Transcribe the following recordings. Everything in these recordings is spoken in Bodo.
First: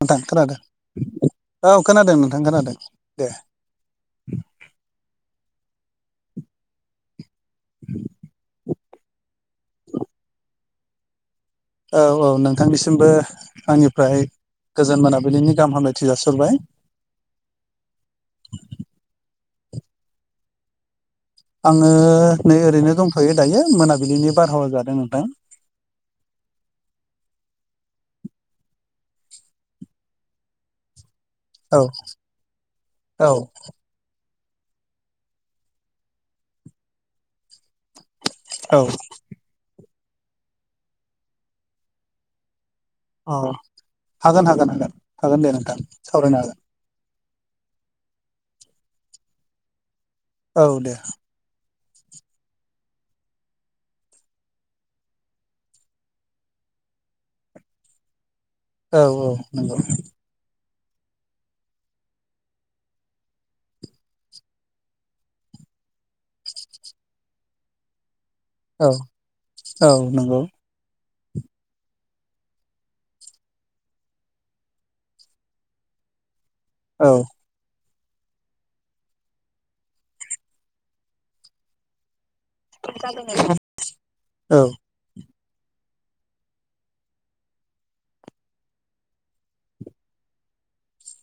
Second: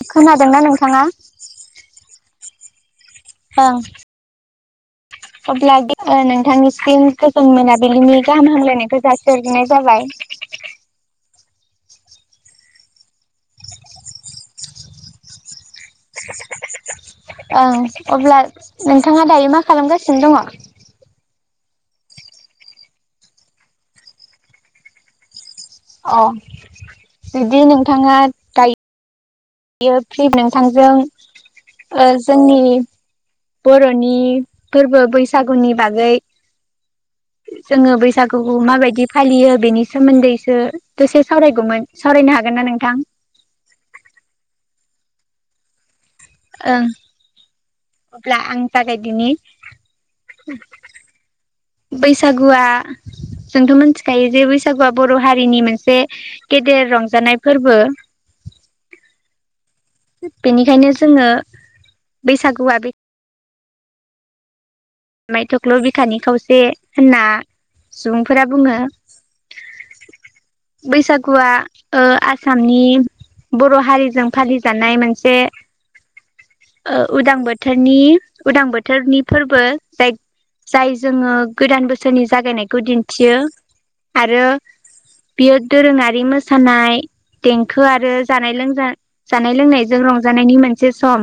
नोंथां खोनादों खोनादोंना नोंथाङा औ खोनादों नों- थां खोनादों दे ओं अब्ला नोंथांनिसिम गोजोन मोनाबिलिनि गाहाम हामलायनायखौ जासिहरग्रोनाय जाबाय औ औ नोंथांनिसिमबो आंनिफ्राय गोजोन मोनाबिलिनि गाहाम हामलायथि जासिहरबाय ओं अब्ला नोंथाङा दायो मा खालामगासिनो दङ? आङो नै ओरैनो दंथयो दायो मोनाबिलिनि बारहावा जादों नोंथां अ जुदि नोंथाङा दायो बियो फ्रि नोंथांजों औ ओ जोंनि औ बर'नि फोरबो बैसागुनि बागै जोङो बैसागुखौ औ माबायदि फालियो बेनि सोमोन्दैसो दसे सावरायगौमोन सावरायनो हागोन ना नोंथां अ हागोन हागोन हागोन हागोन दे नोंथां सावरायनो हागोन ओं अब्ला आं जागायदिनि औ दे बैसागुआ जोंथ' मोनथिखायो जे बैसागुआ बर' हारिनि मोनसे गेदेर रंजानाय फोरबो [inaudible] औ औ नंगौ बेखायनो जोङो बैसागुआ बे आमाइ थख्ल' बिखानि खावसे होनना फोरा बुङो औ औ नंगौ बैसाग गुवा ओ आसामनि बर' हारिजों फालिजानाय मोनसे ओ औ उदां बोथोरनि उदां बोथोरनि फोरबो जाय जाय जोङो गोदान बोसोरनि जागायनायखौ दिन्थियो आरो बियो दोरोङारि मोसानाय देंखो आरो जानाय लोंजा जानाय लोंनायजों रंजानायनि मोनसे सम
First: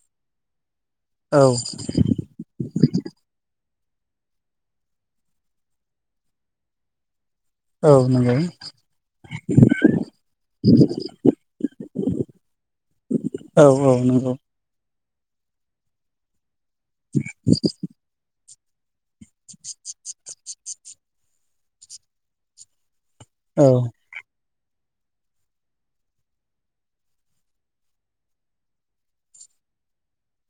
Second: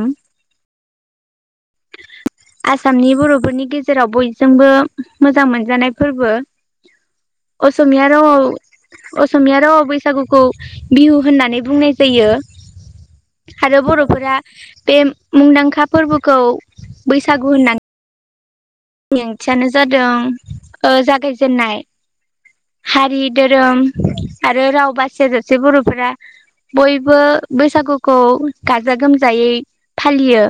आसामनि बर'फोरनि गेजेराव बयजोंबो मोजां मोनजानाय फोरबो औ नंगौ औ असमिया नंगौ रावाव असमिया रावाव बैसागुखौ बिहु होननानै बुंनाय जायो। औ आरो बर'फोरा बे मुंदांखा फोरबोखौ बैसागु होननानै ओंथियानो जादों ओ जागायजेनाय हारि, धोरोम आरो राव बासियाजासे बर'फोरा बयबो बैसागुखौ गाजा-गोमजायै फालियो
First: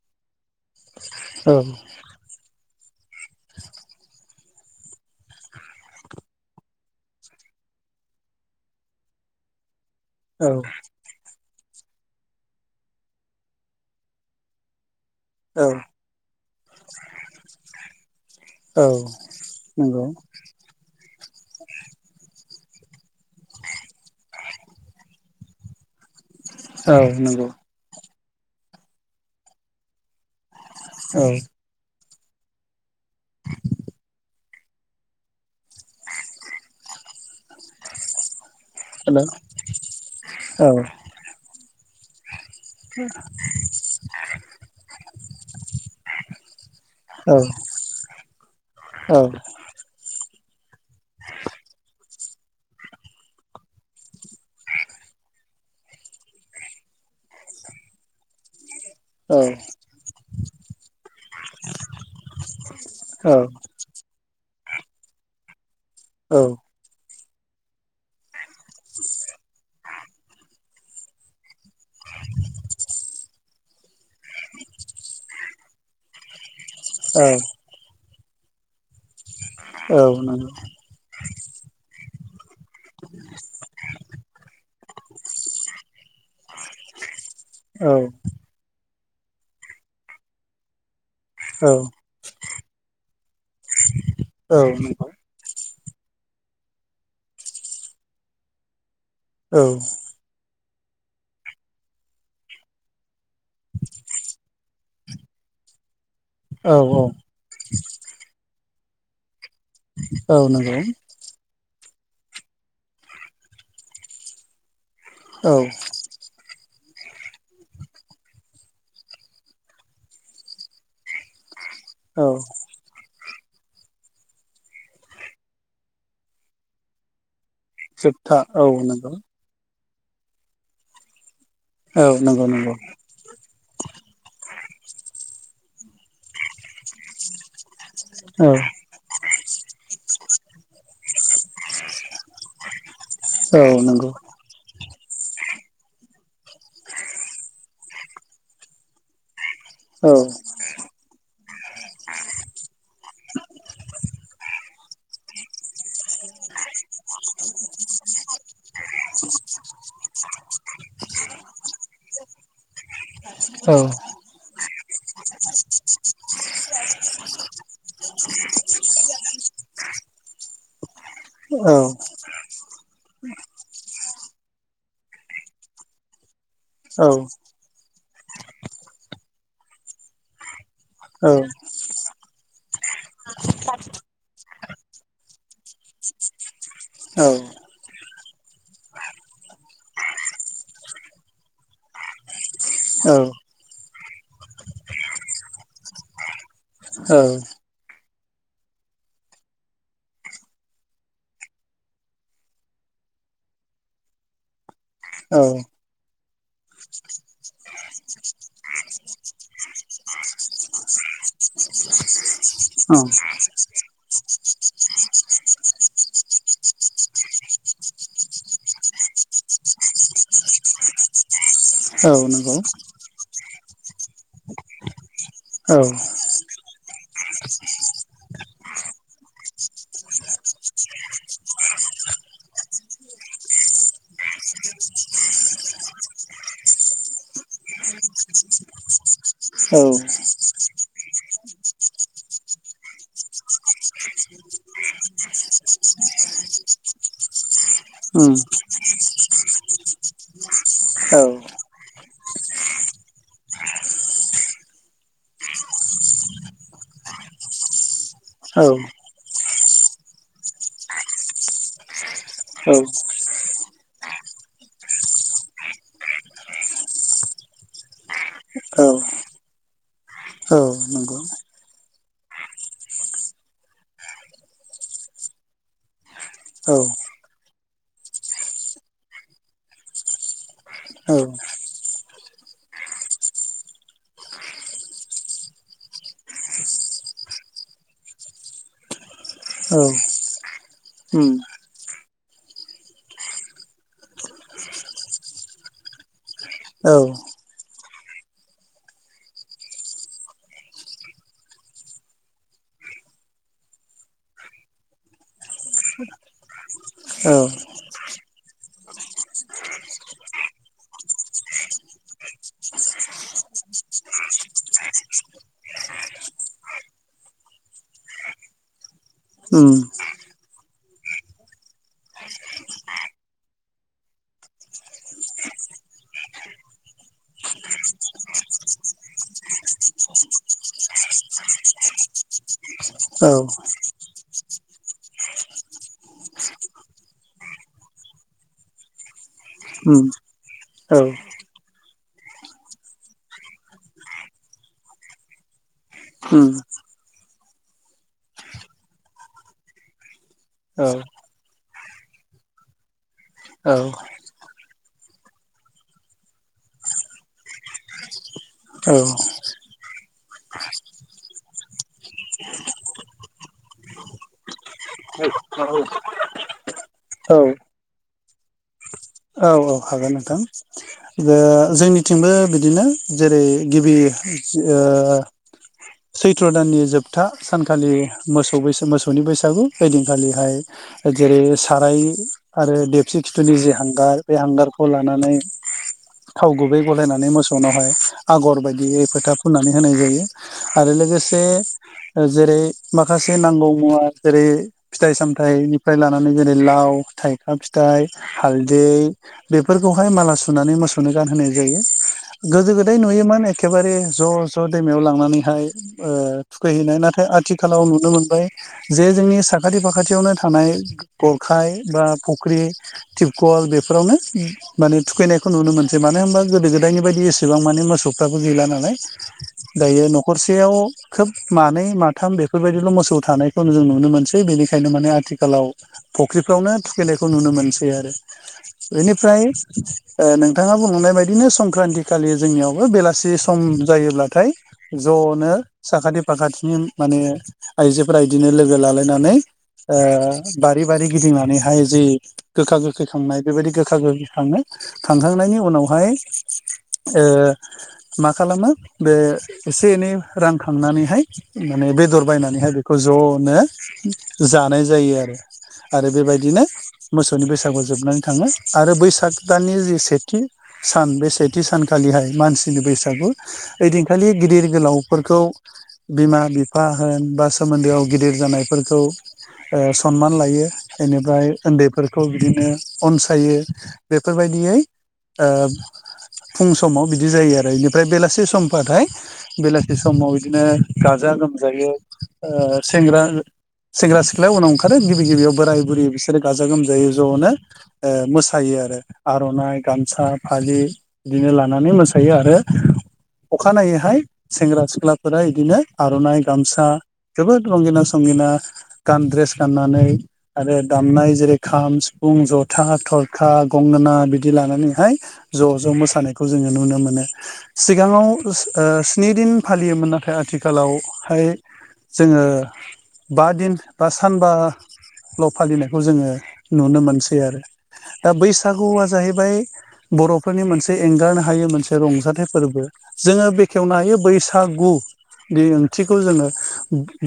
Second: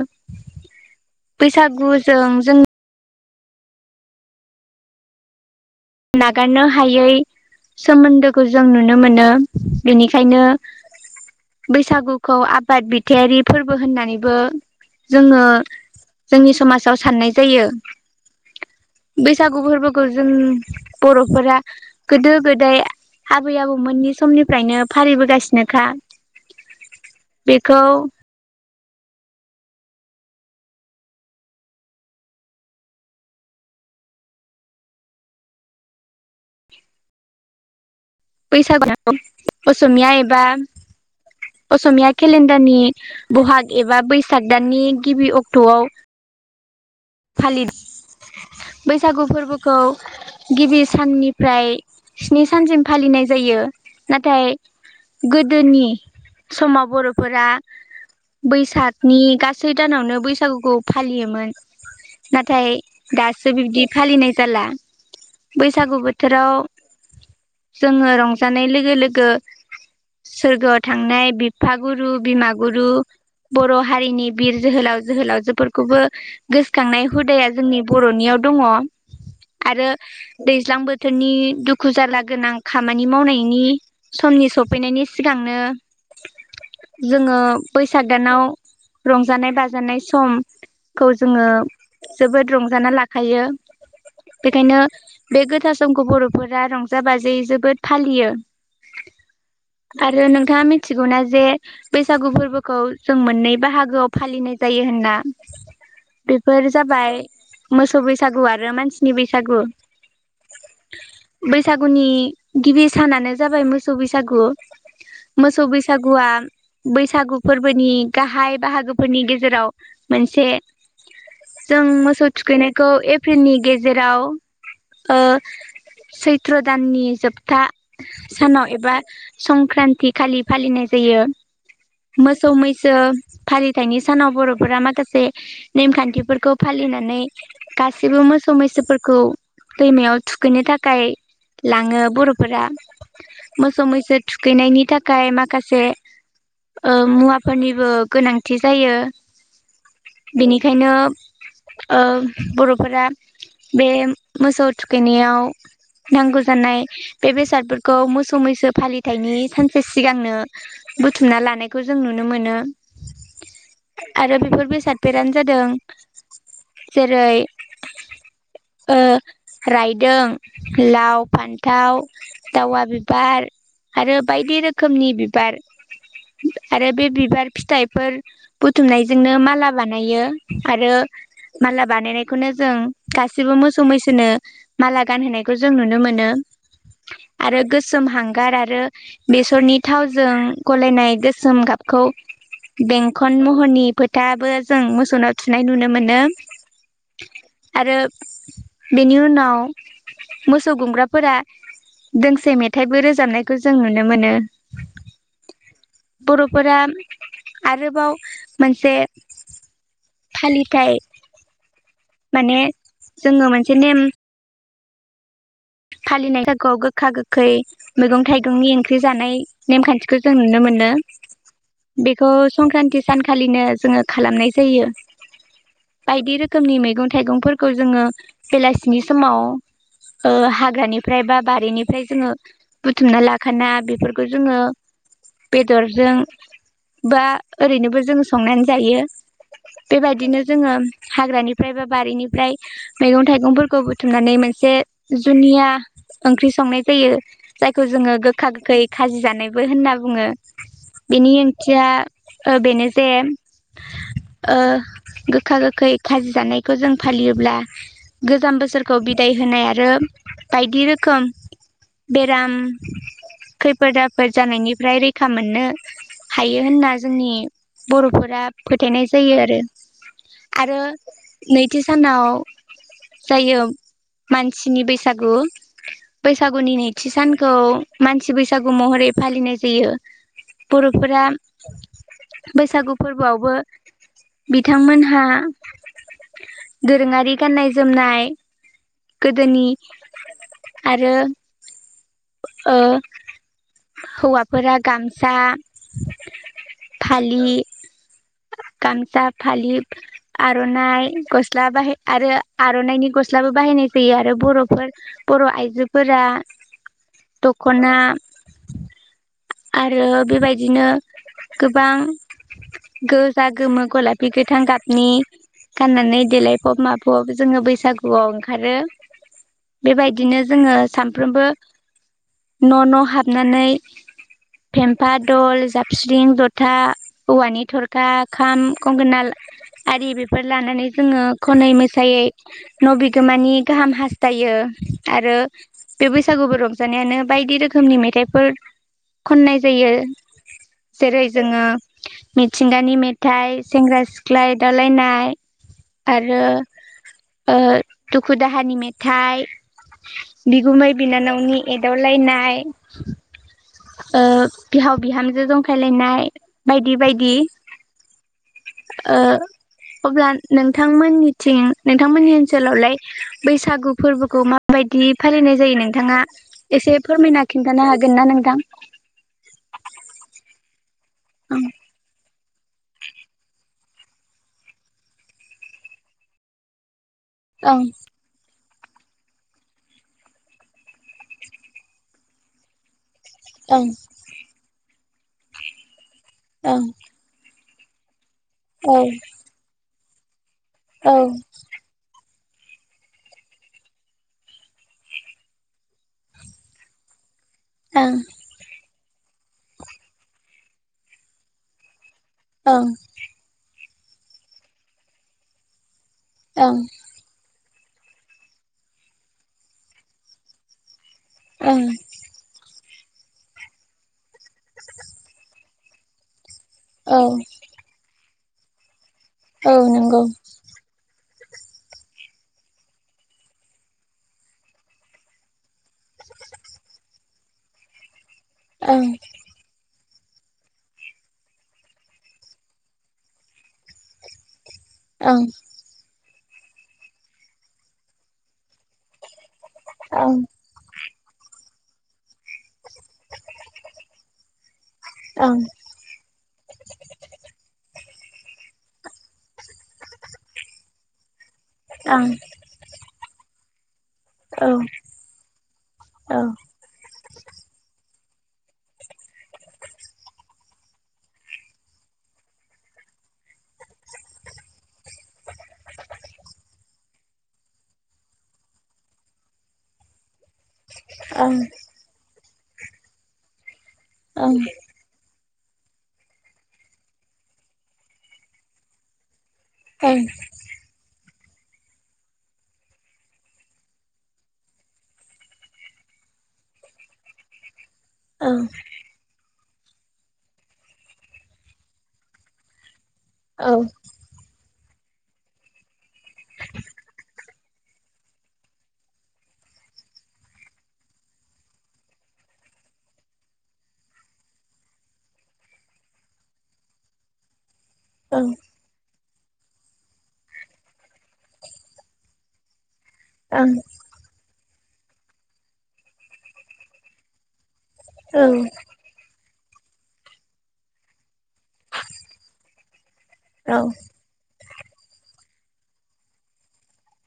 औ बैसागुजों जों नागारनो हायै सोमोन्दोखौ जों नुनो मोनो बेनिखायनो बैसागुखौ आबाद बिथायारि फोरबो होननानैबो जोङो औ जोंनि समाजाव साननाय जायो। बैसागु फोरबोखौ जों नंगौ बर'फोरा गोदो-गोदाय आबै-आबौमोननि समनिफ्रायनो फालिबोगासिनोखा औ नंगौ बेखौ औ फैसा हेल' [unintelligible] असमिया एबा औ असमिया केलेन्डारनि बहाग एबा बैसाग दाननि गिबि अक्ट'आव औ फालि औ बैसागु फोरबोखौ गिबि साननिफ्राय स्नि सानसिम फालिनाय जायो। नाथाय, गोदोनि समाव बर'फोरा बैसाग नि गासै दानावनो बैसागुखौ फालियोमोन। नाथाय औ दासो बिबदि फालिनाय जाला बै सागु औ बोथोराव जोङो रंजानाय लोगो-लोगो। सोरगोआव थांनाय बिफागुरु, बिमा गुरु। बर' हारिनि बिर जोहोलाव जोहोलावजोफोरखौबो खांनाय हुदाया जोंनि बर'नियाव दङ। आरो नंगौ दैज्लां बोथोरनि दुखु जार्ला गोनां खामानि मावनायनि समनि सफैनाय जोङो औ बैसाग दानाव रंजानाय-बाजानाय सम खौ जोङो जोबोद रंजाना लाखायो। औ नंगौ औ बेखायनो बे गोथार समखौ बर'फोरा रंजा-बाजायै जोबोद फालियो। औ आरो नोंथाङा मिथिगौना जे बैसागु फोर्बोखौ। जों मोननै बाहागोआव फालिनाय जायो होनना। बेफोर जाबाय मोसौ बैसागु आरो मानसिनि बै औ नंगौ। गुनि गिबि सानानो जाबाय मोसौ बैसागु। औ मोसौ बैसागुआ बैसागु फोर्बोनि गाहाय बाहागोफोरनि गेजेराव मोनसे। जों औ मोसौ थुखैनायखौ ए प्रिलनि गेजेराव ओ सैथ्र दाननि जोब था जोबथा औ सानाव एबा नंगौ संक्रान्तिखालि फालिनाय जायो। औ नंगौ मोसौ नंगौ मैसो फालिथायनि सानाव बर'फोरा माखासे नेमखान्थिफोरखौ फालिनानै गासिबो औ मोसौ-मैसोफोरखौ दैमायाव थुखैनो थाखाय लाङो बर'फोरा औ नंगौ औ मोसौ-मैसो थुखैनायनि था खाय माखासे ओ मुवाफोरनिबो गोनांथि जायो। औ औ बेनिखायनो ओ बर'फोरा बे मोसौ थुखैनायाव। नांगौ जानाय बे बेसादफोरखौ मोसौ-मैसो फालिथायनि सानसे सिगांनो। बुथुमना लानायखौ जों नुनो मोनो नंगौ औ आरो बेफोर बेस फोरानो जादों जेरै ओ रायदों लाव औ। फान्थाव दावा बिबार आरो बायदि रोखोमनि बिबार। औ आरो बे बिबार फिथाइफोर बुथुमनायजोंनो माला बानायो। आरो माला बानायनाय खौनो जों गासिबो मोसौ-मैसोनो माला गानहोनायखौ जों नुनो मोनो। आरो गोस सोम हांगार आरो बेसरनि थावजों गलायनाय गोसोम गाबखौ। बेंखन महरनि फोथाबो जों मोसौनाव थुनाय नुनो मोनो। औ। आरो बेनि उनाव मोसौ गुमग्राफोरा। दोंसे मेथाइबो रोजाबनायखौ जों नुनो मोनो। बर'फोरा आरोबाव मोनसे। फलिथाय। माने औ जोङो मोनसे नेम। फालिनाय थाखगोआव गोखा-गोखै मैगं थाइगंनि ओंख्रि जानाय नेमखान्थिखौ जों नुनो मोनो। बेखौ नंगौ संक्रान्ति सानखालिनो जोङो खालामनाय जायो। औ। खोमनि मैगं थाइगंफोरखौ जोङो बेलासिनि समाव ओ हा ग्रानिफ्राय बा बारिनिफ्राय जोङो बुथुमना लाखाना बेफोरखौ जोङो। बेदरजों बा ओरैनोबो जों संनानै जायो। बेबायदिनो जोङो हाग्रानिफ्राय बा बारिनिफ्राय मैगं थाइगंफोरखौ बुथुमनानै मोन से जुनिया ओंख्रि संनाय जायो जायखौ जोङो गोखा गोखै खाजि जानायबो होनना बुङो बेनि ओंथिया बेनो जे ओ गोखा गोखै खाजि जानायखौ जों फालियोब्ला गोजाम बोसोरखौ बिदाय होनाय आरो बायदि रोखोम बेराम उम औ औ खैफोद आफोद जानायनिफ्राय रैखा मोननो हायो होनना जोंनि बर'फोरा फोथायनाय जायो आरो उम आरो नैथि सानाव जायो मानसिनि बैस सागु बैसागुनि नैथि सानखौ मानसि बैसागु महरै फालिनाय जायो बर'फोरा बैसागु फोरबोआवबो बिथांमोनहा दोरोङारि गाननाय जोमनाय गोदोनि आरो ओ हौवाफोरा गामसा फालि गामस‌ा फालि आर'नाइ गस्ला बाहाय आरो आर'नाइनि गस्लाबो बाहायनाय जायो आरो बर'फोर बर' आइजोफोरा दख'ना आरो बेबायदिनो गोबां गोजा गोमो गलाफि गोथां गाबनि गाननानै देलायफब माफब जोङो बैसागुआव ओंखारो बेबायदिनो जोङो सानफ्रोमबो न' न' हाबनानै फेम्फा दल जाबस्रिं जथा औवानि थरखा खाम गंगोना‌ आरि बेफोर लानानै जोङो खनै मोसायै न' औ बिगोमानि गाहाम हास्थायो यो आरो बे बैसागु फोर रंजानायानो बायदि रोखोमनि मेथाइफोर खननाय जायो उम औ जेरै जोङो मिथिंगानि मेथाइ सेंग्रा सिख्ला एदाव लायनाय उम आरो ओ दुखु दाहानि मेथाइ औ बिगुमै बिनानावनि एदाव लायनाय औ ओ बिहाव बिहामजो जंखायलायनाय बायदि बायदि ओ औ अब्ला नोंथांमोननिथिं नोंथांमोननि ओनसोलावलाय बैसागु फोरबोखौ मा बायदि बायदि फालिनाय जायो नोंथाङा एसे फोरमायना खिन्थानो हागोन ना नोंथां औ औ हागोन नोंथां जों ओं जोंनिथिंबो बिदिनो जेरै गिबि ओ सैथ्र' दाननि जोब था सानखालि मोसौ बैसाग मोसौनि बैसागु ओइदिन खालिहाय जेरै साराय आरो दो खि खिथुनि जे ओं हांगार बे हांगारखौ लानानै थाव गुबै ओं गलायनानै मसौ नावहाय आगर बायदिय फोथा फुननानै होनाय जायो आरो ओं औ लोगोसे जेरै माखासे नांगौ मुवा जेरै फिथाइ सामथायाइनिफ्राय लानानै जेरै लाव फिथाइ ओ फिथाइ हालदै बेफोर खौहाय माला सुनानै मोसौनो गानहोनाय जायो गोदो ओं गोदाय नुयोमोन एखेबारे ज' ज' दैमायाव लांनानैहाय ओ थुखै ओं हैनाय नाथाय आथिखाल खालाव नुनो मोनबाय जे जोंनि साखाथि फाखाथियावनो थानाय गरखाय ओं ओं बा फुख्रि टिपकल बेफोरावनो माने थुखैनायखौ नुनो मोनसै मानो होनबा गोदो गोदायनि औ बायदि एसेबां माने मोसौ फ्राबो गैला नालाय औ नंगौ । गरसेयाव खोब मानै माथाम बेफोर बायदिल' मोसौ थानायखौ जों नुनो मोनसै बेनिखायनो बेफ्रावनो थुखैनायखौ नुनो मोनसै आरो ओ ओं नोंथाङा बुंनाय बायदिनो संक्रान्ति खालि जोंनियावबो बेलासि सम जायोब्लाथाय ओं ज'नो साखाथि फाखाथिनि माने आइजोफोरा इदिनो लोगो लालायनानै ओ ओं बारि बारि गिदिंनानै हाय जि गोखा गोखै खैखांनाय बे बायदि गोखा गोखै खांङो खांखांनायनि ओं उनावहाय मा माने बेदर ओं बायनानैहाय बेखौ ज'नो औ जानाय जायो आरो आरो बे ओं बायदिनो मोसौनि बैसागु जोबनानै थाङो आरो बैसाग दाननि जि सेथि सान बे सेथि सानखालिहाय मानसिनि बैसागु गु इदिं खालि गिदिर गोलावफोरखौ बिमा बिफा होन बा सोमोन्दोआव गिदिर जानायफोरखौ ओ सनमान लायो । बेनिफ्राय उन्दैफोरखौ बिदिनो अनसायो बेफोर ओं बायदियै ओ फुं समाव बिदि जायो आरो बेनिफ्राय बेलासि समबाथाय बेलासि ओं समाव बिदिनो गाजा गोमजायै ओ सेंग्रा सेंग्रा सिख्लाया उनाव ओंखारो गिबि गिबियाव बोराय बुरै बिसोरो गाजा गोमजायै ज'नो ओ ओं मोसायो आरो आर'नाइ गामसा फालि बिदिनो लानानै मोसायो आरो औ अखानायैहाय सेंग्रा सिख्लाफोरा बिदिनो आर'नाइ गामसा जोबोद रंगिना संगिना गान द्रेस गाननानै आरो दामनाय जेरै खाम, सिफुं जथा, थरखा, गंगोना बिदि लानानैहाय ज' ज' मोसानायखौ जोङो नुनो मोनो। सिगाङाव [unintelligible] स्नि दिन फालियोमोन नाथाय आथिखालाव हाय जोङो बा दिन बा सानबाल' फालिनायखौ जोङो नुनो मोनसै आरो दा ओं बैसागुआ जाहैबाय बर'फोरनि मोनसे एंगारनो हायो मोनसे रंजाथाइ फोरबो जोङो औ बेखेवनो हायो बैस थागु बे ओंथिखौ जोङो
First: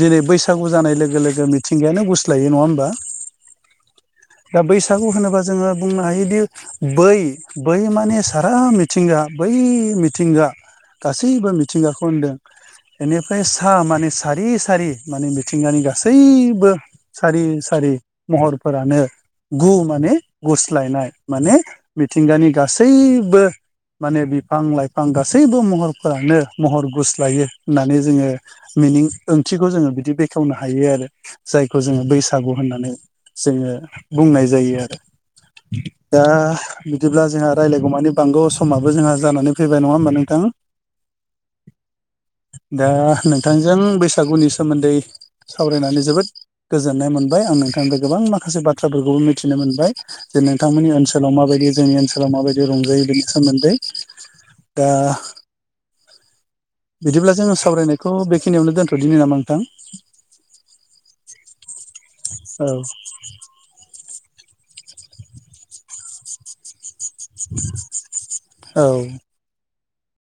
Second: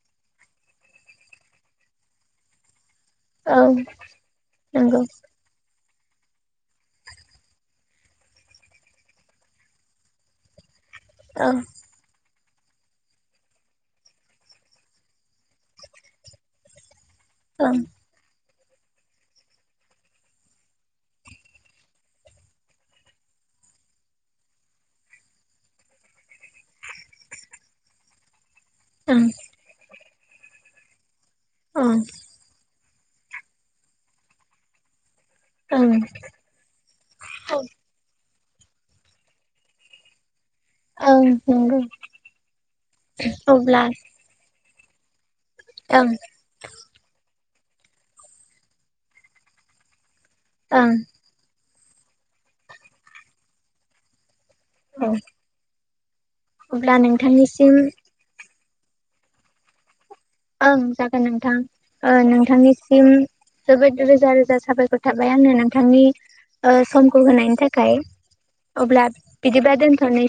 दिनै बैसागु जानाय लोगो लोगो मिथिंगायानो गुस्लायो नङा होमबा? औ दा नंगौ बैसागु होनोबा जोङो बुंनो हायोदि बै बै माने सारा मिथिंगा बै मिथिंगा गासैबो औ मिथिंगाखौ होनदों बेनिफ्राय सा माने सारि सारि माने मिथिंगानि गासैबो सारि ओं सारि महरफोरानो गु माने गुस्लायनाय माने मिथिंगानि गासैबो माने बिफां लाइफां गासैबो महरफोरानो महर गुस्लायो होननानै जोङो मिनिं ओं ओंथिखौ जोङो बिदि बेखेवनो हायो आरो जायखौ जोङो बैसागु होननानै जोङो बुंनाय जायो आरो। ओं दा बिदिब्ला जोंहा ओं रायलायगौ मानि बांगौ समाबो जोंहा जानानै फैबाय नङा ओमबा नों ओं नंगौ दा नोंथांजों अब्ला बैसागुनि स सोमोन्दै सावरायनानै ओं जोबोद गोजोननाय मोनबाय आं नोंथां। गोबां माखासे बाथ्राफोरखौबो मिथिनो मोनबाय जे नोंथांमोननि ओं ओनसोलाव माबायदि जोंनि ओनसोलाव माबायदि रंजायो बेनि सोमोन्दै दा औ अब्ला बिदिब्ला जोङो नोंथांनिसिम सावरायनायखौ बेखिनियावनो दोन्थ'दिनि नामा नोंथां? ओं जागोन नोंथां ओ औ नोंथांनिसिम जोबोद रोजा रोजा साबायखर थाबाय आंनो नोंथांनि समखौ होनायनि थाखाय औ अब्ला बिदिबा दोन